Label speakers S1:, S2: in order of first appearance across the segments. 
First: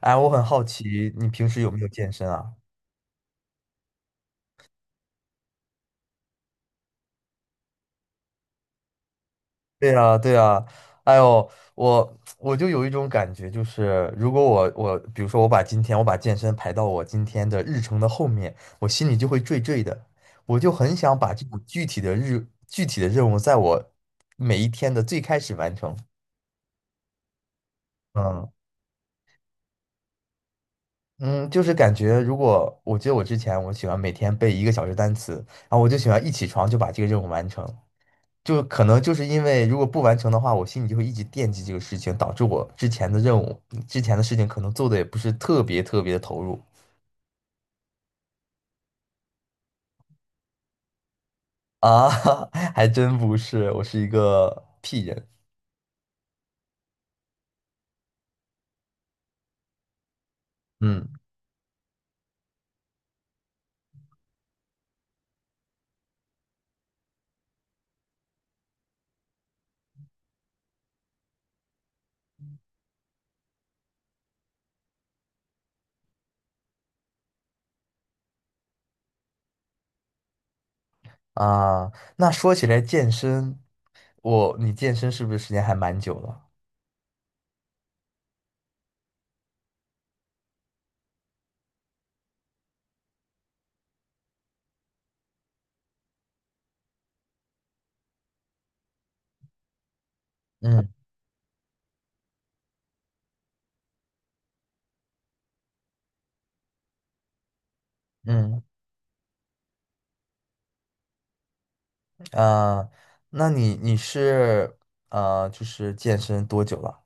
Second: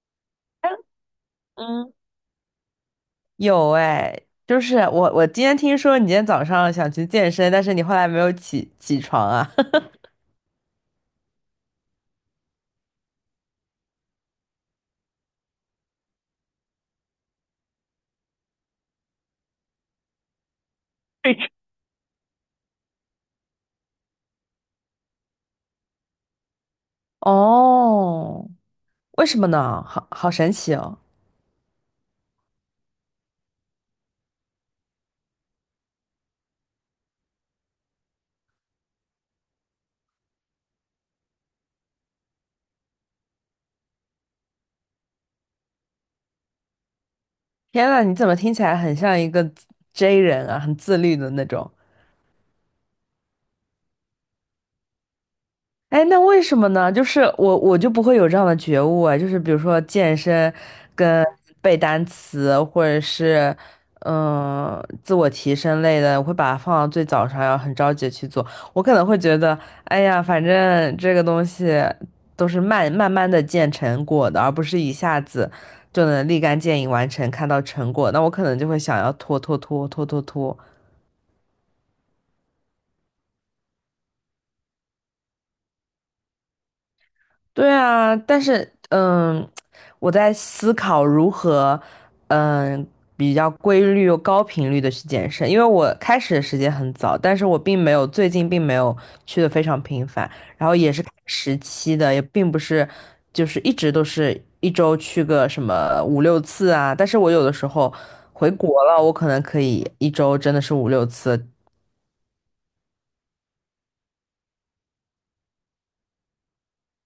S1: 哎，我很好 奇，你平时有没有
S2: 嗯，
S1: 健身啊？
S2: 有哎，就是我今天听说你今天早上想去健身，但是你后来没有起床啊？
S1: 对呀，对呀，哎呦，我就有一种感觉，就是如果我，比如说我把健身排到我今天的日程的后面，我心里就会坠坠的，我就 很想把这
S2: 对，
S1: 种具体的任务，在我每一天的最开始完成。
S2: 哦，
S1: 嗯
S2: 为什么呢？好好神奇哦！
S1: 嗯，就是感觉如果我觉得我之前我喜欢每天背1个小时单词，然后我就喜欢一起床就把这个任务完成。就可能就是因为如果不完成的话，我心里就会一直惦记这个事情，导致我之前的任务、之前的事情可能做的也不是特别特别的投入。
S2: 天呐，你怎么听起来很像一个 J 人啊，很自律的那种？
S1: 啊，还真不是，我是一个屁人。
S2: 哎，那为什么呢？就是我就不会有这样的觉悟啊，就是比如说健身
S1: 嗯
S2: 跟背单词，或者是自我提升类的，我会把它放到最早上，要很着急地去做。我可能会觉得，哎呀，反正这个东西都是慢慢的见成果的，而不是一下子就能立竿见影完成，看到成果。那我可能就会想要拖拖拖拖拖拖。
S1: 啊，那说起来健身，你健身是不是时间还蛮久了？
S2: 对啊，但是我在思考如何嗯比较规律又高频率的去健身，因为我开始的时间很早，但是我并没有最近并没有去的非常频繁，然后
S1: 嗯
S2: 也是看时期的，也并不是就是一直都是一周去个什么五六次啊，但是我有的时候回
S1: 嗯
S2: 国了，我可能可以一周真的是五六次。
S1: 啊，那你就是健身多久了？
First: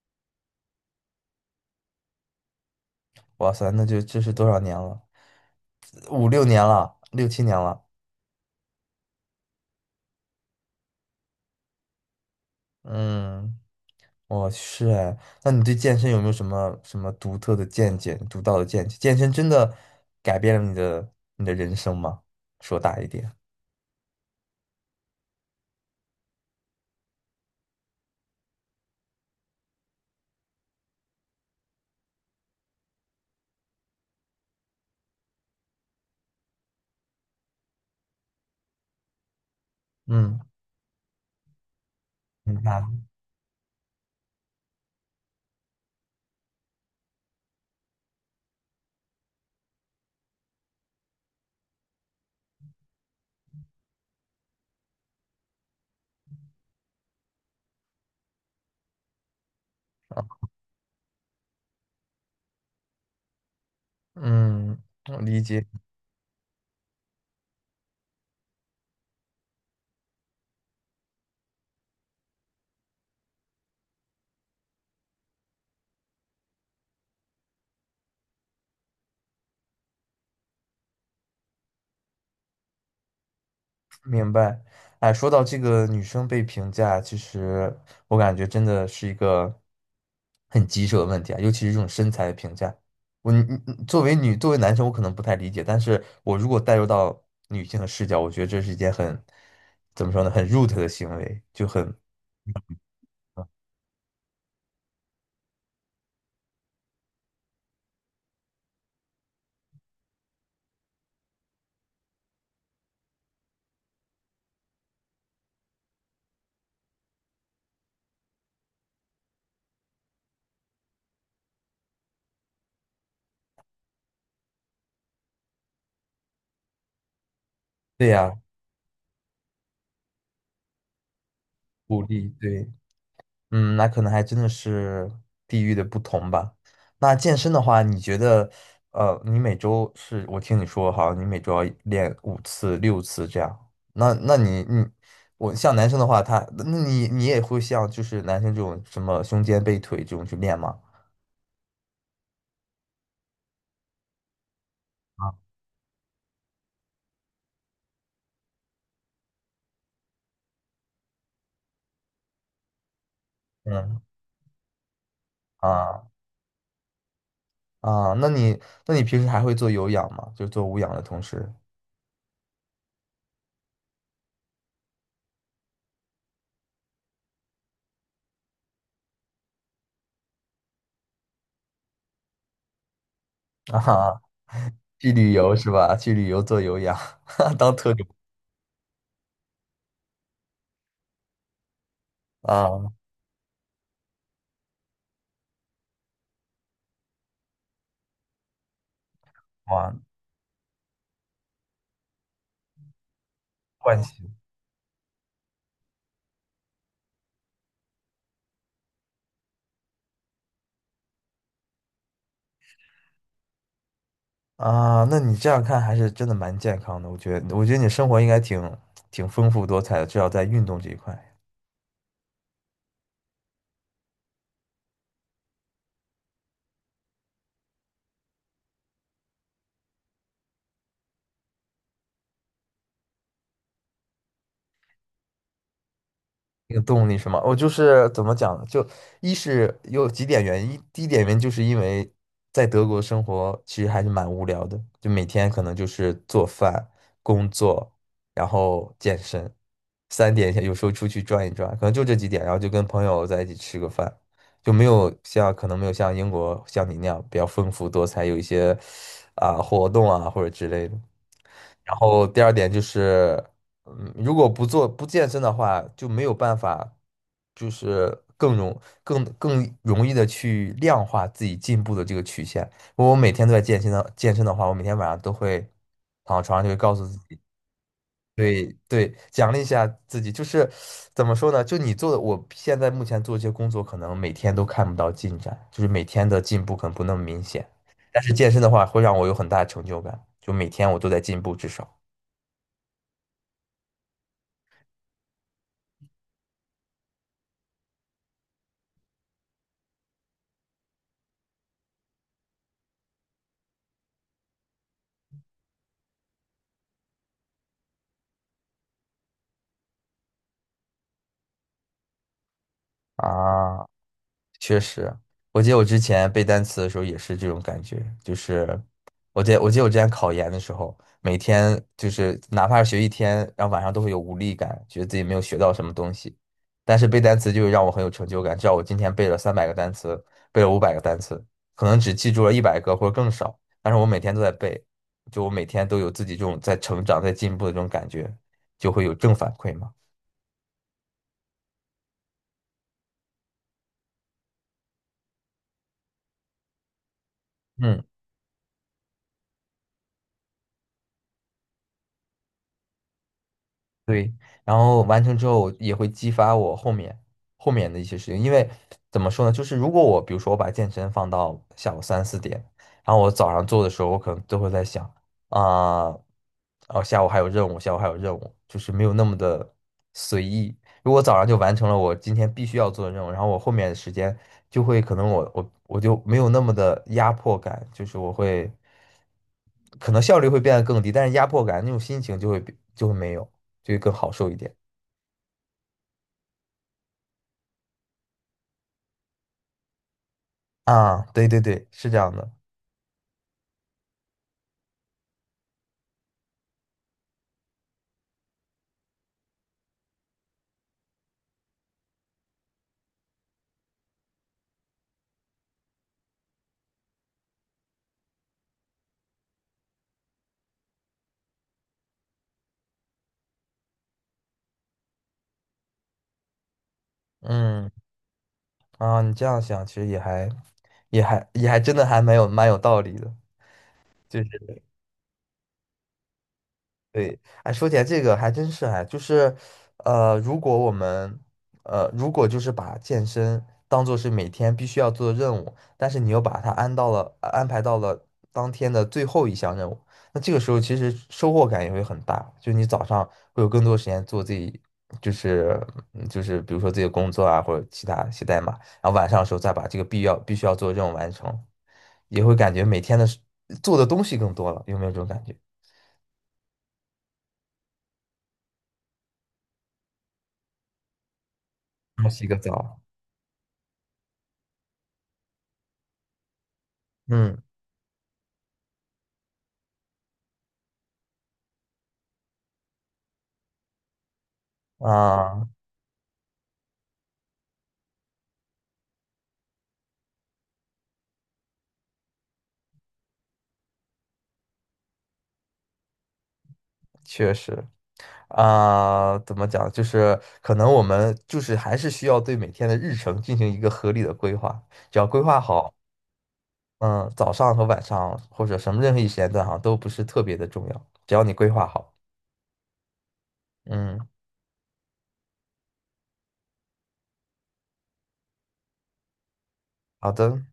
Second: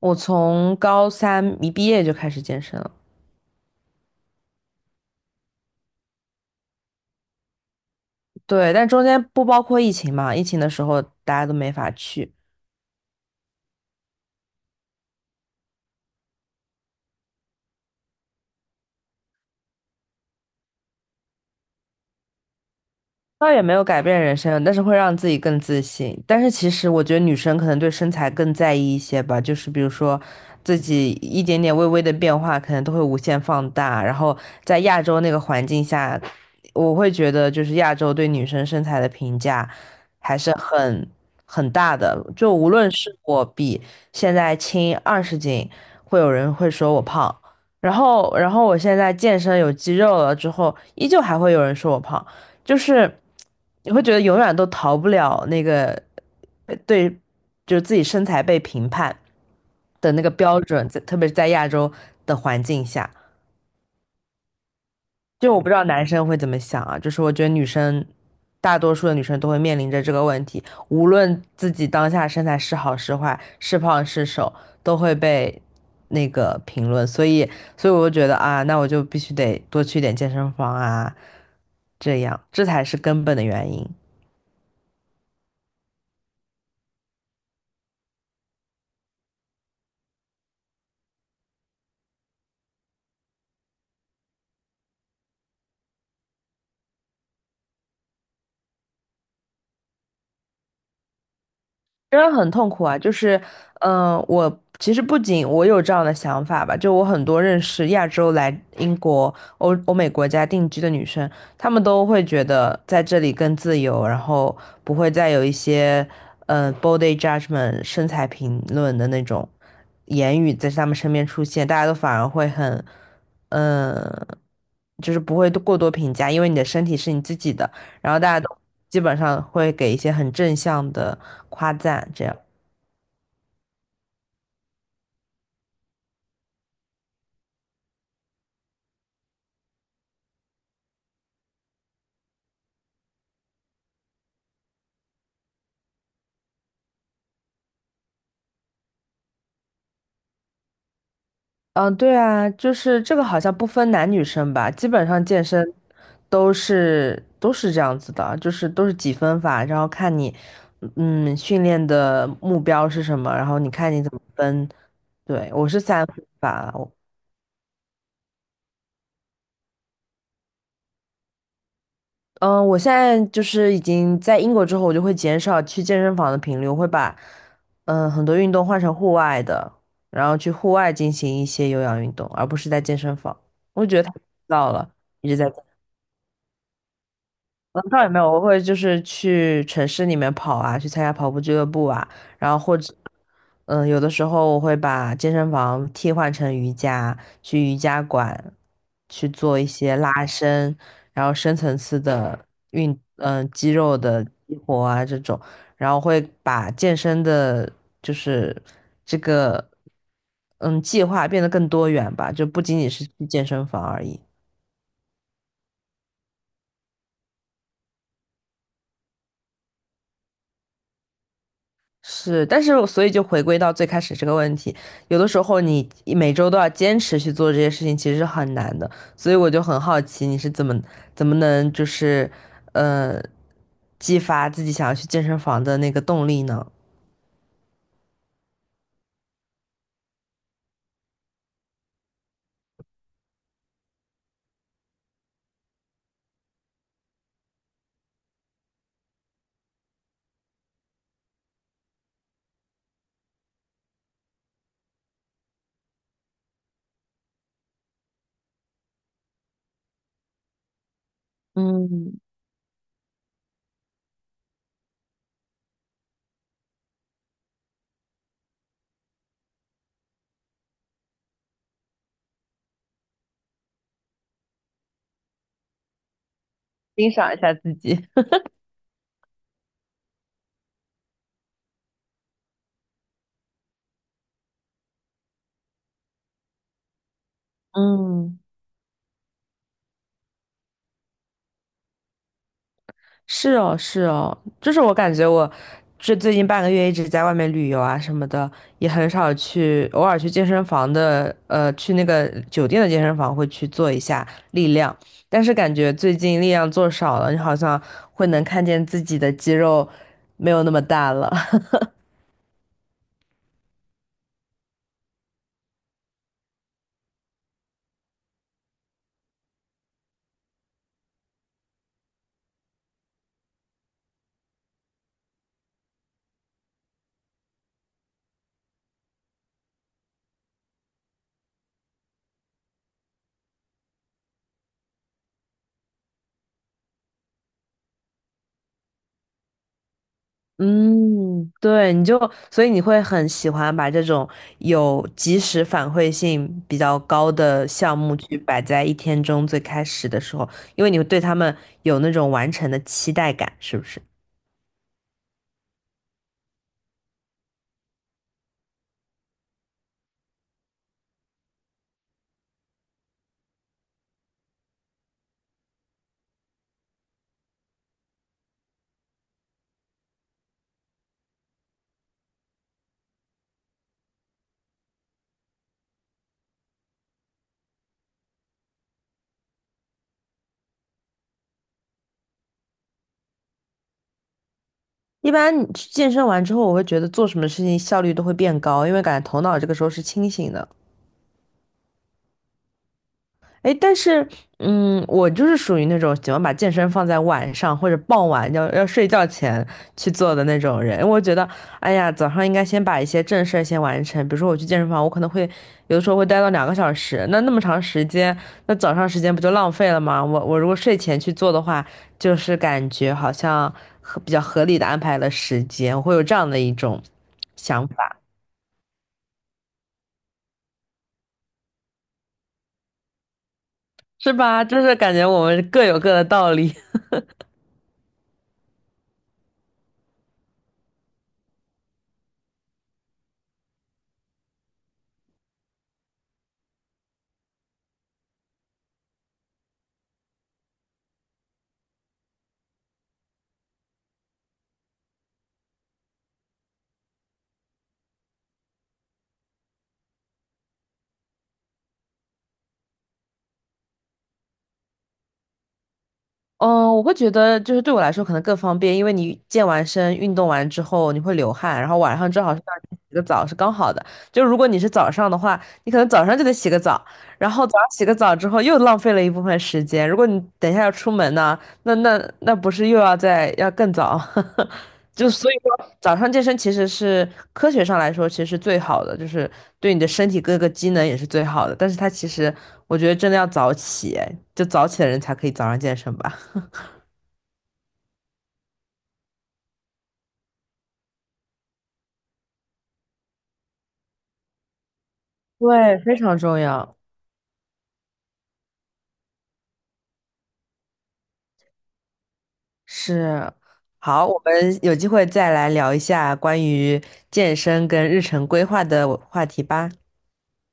S2: 我从高三一毕业就开始健身了。
S1: 哇塞，那就这是多少年了？五六年了，六七年了，
S2: 对，但中间不包括疫情嘛，疫情的时候大家都没法去。
S1: 嗯。哦，是哎。那你对健身有没有什么什么独特的见解、独到的见解？健身真的改变了你的人生吗？说大一点。
S2: 倒也没有改变人生，但是会让自己更自信。但是其实我觉得女生可能对身材更在意一些吧，就是比如说自己一点点微微的变化，可能都会无限放大。然后在亚洲那个环境下，我会觉得就是亚洲对女生身材的评价还
S1: 嗯，
S2: 是很大的。就
S1: 明
S2: 无
S1: 白。
S2: 论是我比现在轻20斤，会有人会说我胖。然后我现在健身有肌肉了之后，依旧还会有人说我胖。就是你会觉得永远都逃不了那个对，就是自己身材被评判的那个标准，在特别是在亚洲的环境下，
S1: 嗯，我理
S2: 就我
S1: 解。
S2: 不知道男生会怎么想啊，就是我觉得女生。大多数的女生都会面临着这个问题，无论自己当下身材是好是坏，是胖是瘦，都会被那个评论，所以我就觉得啊，那我就必须得多去点健身房啊，这样，这才是根本的原因。
S1: 明白。哎，说到这个女生被评价，其实我感觉真的是一个很棘手的问题啊，尤其是这种身材的评价。你作为女，作为男生，我可能不太理解，但是我如果带入到女性的视角，我觉得这是一件很，怎么说呢，很 root 的行为，就很，
S2: 真的很痛苦啊！就是，我其实不仅我有这样的想法吧，就我很多认识亚洲来英国、欧美国家定居的女生，她们都会觉得在这里更自由，然后不会再有一些，body judgment 身材评论的那种言语在她们身边出现，大家都反而会很，嗯、就是不会过多评价，因为你的身体是你自己的。
S1: 对
S2: 然后大
S1: 呀，
S2: 家都基本上会给一些很正向的夸
S1: 鼓
S2: 赞，这
S1: 励，
S2: 样。
S1: 对。嗯，那可能还真的是地域的不同吧。那健身的话，你觉得，你每周是，我听你说，好像你每周要练5次、6次这样。那你也会像就是男生这种什么胸肩背腿这种去练吗？
S2: 嗯，对啊，就是这个好像不分男女生吧，基本上
S1: 啊，
S2: 健身都是这样子的，就是都是几分法，然后看你训练的目标是什么，然后你看
S1: 嗯，
S2: 你怎么分。对，我是三
S1: 啊
S2: 分法，
S1: 啊，那你平时还会做有氧吗？就做无氧的同时。
S2: 嗯，我现在就是已经在英国之后，我就会减少去健身房的频率，我会把很多运动换成户外的，然后去户外进行一些有氧运动，而不是在健身房。我觉得太
S1: 啊，
S2: 枯燥了，
S1: 去
S2: 一
S1: 旅
S2: 直在。
S1: 游是吧？去旅游做有氧。当
S2: 嗯，
S1: 特
S2: 倒
S1: 种
S2: 也没有，我会就是去城市里面跑啊，去参加跑步俱乐部啊，然后或
S1: 啊，
S2: 者，嗯，有的时候我会把健身房替换成瑜伽，去瑜伽馆去做一
S1: 哇，
S2: 些拉伸，然后深层次的肌肉
S1: 惯
S2: 的
S1: 性。
S2: 激活啊这种，然后会把健身的，就是这个，嗯，计划变得更多元吧，就不仅仅是去健身房而已。
S1: 啊，那你这样看还是真的蛮健康的，我觉得，你生活应该挺丰富多彩的，至少在运动这一块。
S2: 是，但是我所以就回归到最开始这个问题，有的时候你每周都要坚持去做这些事情，其实是很难的。所以我就很好奇，你是怎么能就是，呃，激发自己想要去健身房的那个动力呢？
S1: 那个动力是吗？我就是怎么讲呢？就一是有几点原因，第一点原因就是因为在德国生活其实还是蛮无聊的，就每天可能就是做饭、工作，然后健身，三点有时候出去转一转，可能就这几点，然后就跟朋友在一起吃个饭，就没有像可能没有像英国像你那样比较丰富多彩，有一些啊、活动啊或者之类的。然
S2: 嗯，
S1: 后第二点就是。嗯，如果不健身的话，就没有办法，就是更容易的去量化自己进步的这个曲线。如果我每天都在健身的话，我每天晚上都会躺到床上就会告诉
S2: 欣
S1: 自
S2: 赏一
S1: 己。
S2: 下自己。
S1: 对对，奖励一下自己。就是怎么说呢？就你做的，我现在目前做这些工作，可能每天都看不到进展，就是每天的进步可能不那么明显。但是
S2: 嗯。
S1: 健身的话，会让我有很大的成就感，就每天我都在进步，至少
S2: 是哦，是哦，就是我感觉我这最近半个月一直在外面旅游啊什么的，也很少去，偶尔去健身房的，去那个酒店的健身房会去做一下力量，但是感觉最近力量做少了，你好像会能看见自己的肌肉没有那么大了。
S1: 啊。确实，我记得我之前背单词的时候也是这种感觉，就是我记得我之前考研的时候，每天就是哪怕是学一天，然后晚上都会有无力感，觉得自己没有学到什么东西。但是背单词就让我很有成就感，知道我今天背了300个单词，背了500个单词，可能只记住了100个或者更少，但是我每天都在背，就我每天都有自己这种在成长、在进步的这种感觉，就会有正反馈嘛。
S2: 嗯，对，你就，所以你会很喜欢把这种有及时反馈性比较高的项
S1: 嗯。
S2: 目去摆在一天中最开始的时候，因为你会对他们有那种完成的期待感，是不是？
S1: 对，然后完成之后，也会激发我后面的一些事情。因为怎么说呢，就是如果我比如说我把健身放到下午3、4点，然后我早上做的时候，我可能都会在想啊，哦，下午还有任务，下午还有任务，就是没有那么的随意。如果早上就完成了我今天必须要做的任务，然后我后面的时间就会可能我就没有那么的压迫感，就是我会可能效率会变得更低，但是压迫感那种心情就会没有，就会更好受一点
S2: 一般你去健身完之后，我会觉得做什么事情效率都会变高，因为感觉头脑这个时候是清醒的。
S1: 啊。对对对，是这样的。
S2: 哎，但是，嗯，我就是属于那种喜欢把健身放在晚上或者傍晚要睡觉前去做的那种人。我觉得，哎呀，早上应该先把一些正事儿先完成。比如说，我去健身房，我可能会有的时候会待到2个小时，那么长时间，那早上时间不就浪费了吗？我如果睡前去做的话，就是感觉好像比较合理的安排了时间，我会有这样的一种想
S1: 嗯
S2: 法，
S1: 啊，你这样想其实也还真的还蛮有道理的。
S2: 是
S1: 就。
S2: 吧？就是感觉我们各有各的道理。
S1: 对。哎，说起来这个还真是哎，就是，如果我们，如果就是把健身当做是每天必须要做的任务，但是你又把它安排到了当天的最后一项任务，那这个时候其实收获感也会很大，就你早上会有更多时间做自己，就是就是比如说自己的工作啊，或者其他写代码，然后晚上的时候再把这个必须要做的任务完成，也会感觉每天的事做的东西更多了，有没有这种感觉？
S2: 嗯，我会觉得就是对我来说可能更方便，因为你健完身、运动完之后你会流汗，然后晚
S1: 冲
S2: 上正
S1: 洗
S2: 好
S1: 个
S2: 是让你
S1: 澡。
S2: 洗个澡是刚好的。就如果你是早上的话，你可能早上就得洗个澡，然
S1: 嗯
S2: 后早上洗个澡之后又浪费了一部分时间。如果你等一下要出门呢，那不是又要更早？就所以
S1: 啊，
S2: 说早上健身其实是科学上来说其实是最好的，就是对你的身体各个机能也是最好的。但是它其实我觉得真的要早起，哎就早起的人才可以早上健身吧。
S1: 确实啊，怎么讲？就是可能我们就是还是需要对每天的日程进行一个合理的规划，只要规划好。
S2: 对，非常重要。
S1: 嗯，早上和晚上或者什么任何一时间段哈，都不是特别的重要，只要你规划好。
S2: 是，
S1: 嗯，
S2: 好，我们有机会再来聊一下关于健身跟日程规划的话题吧。
S1: 好的。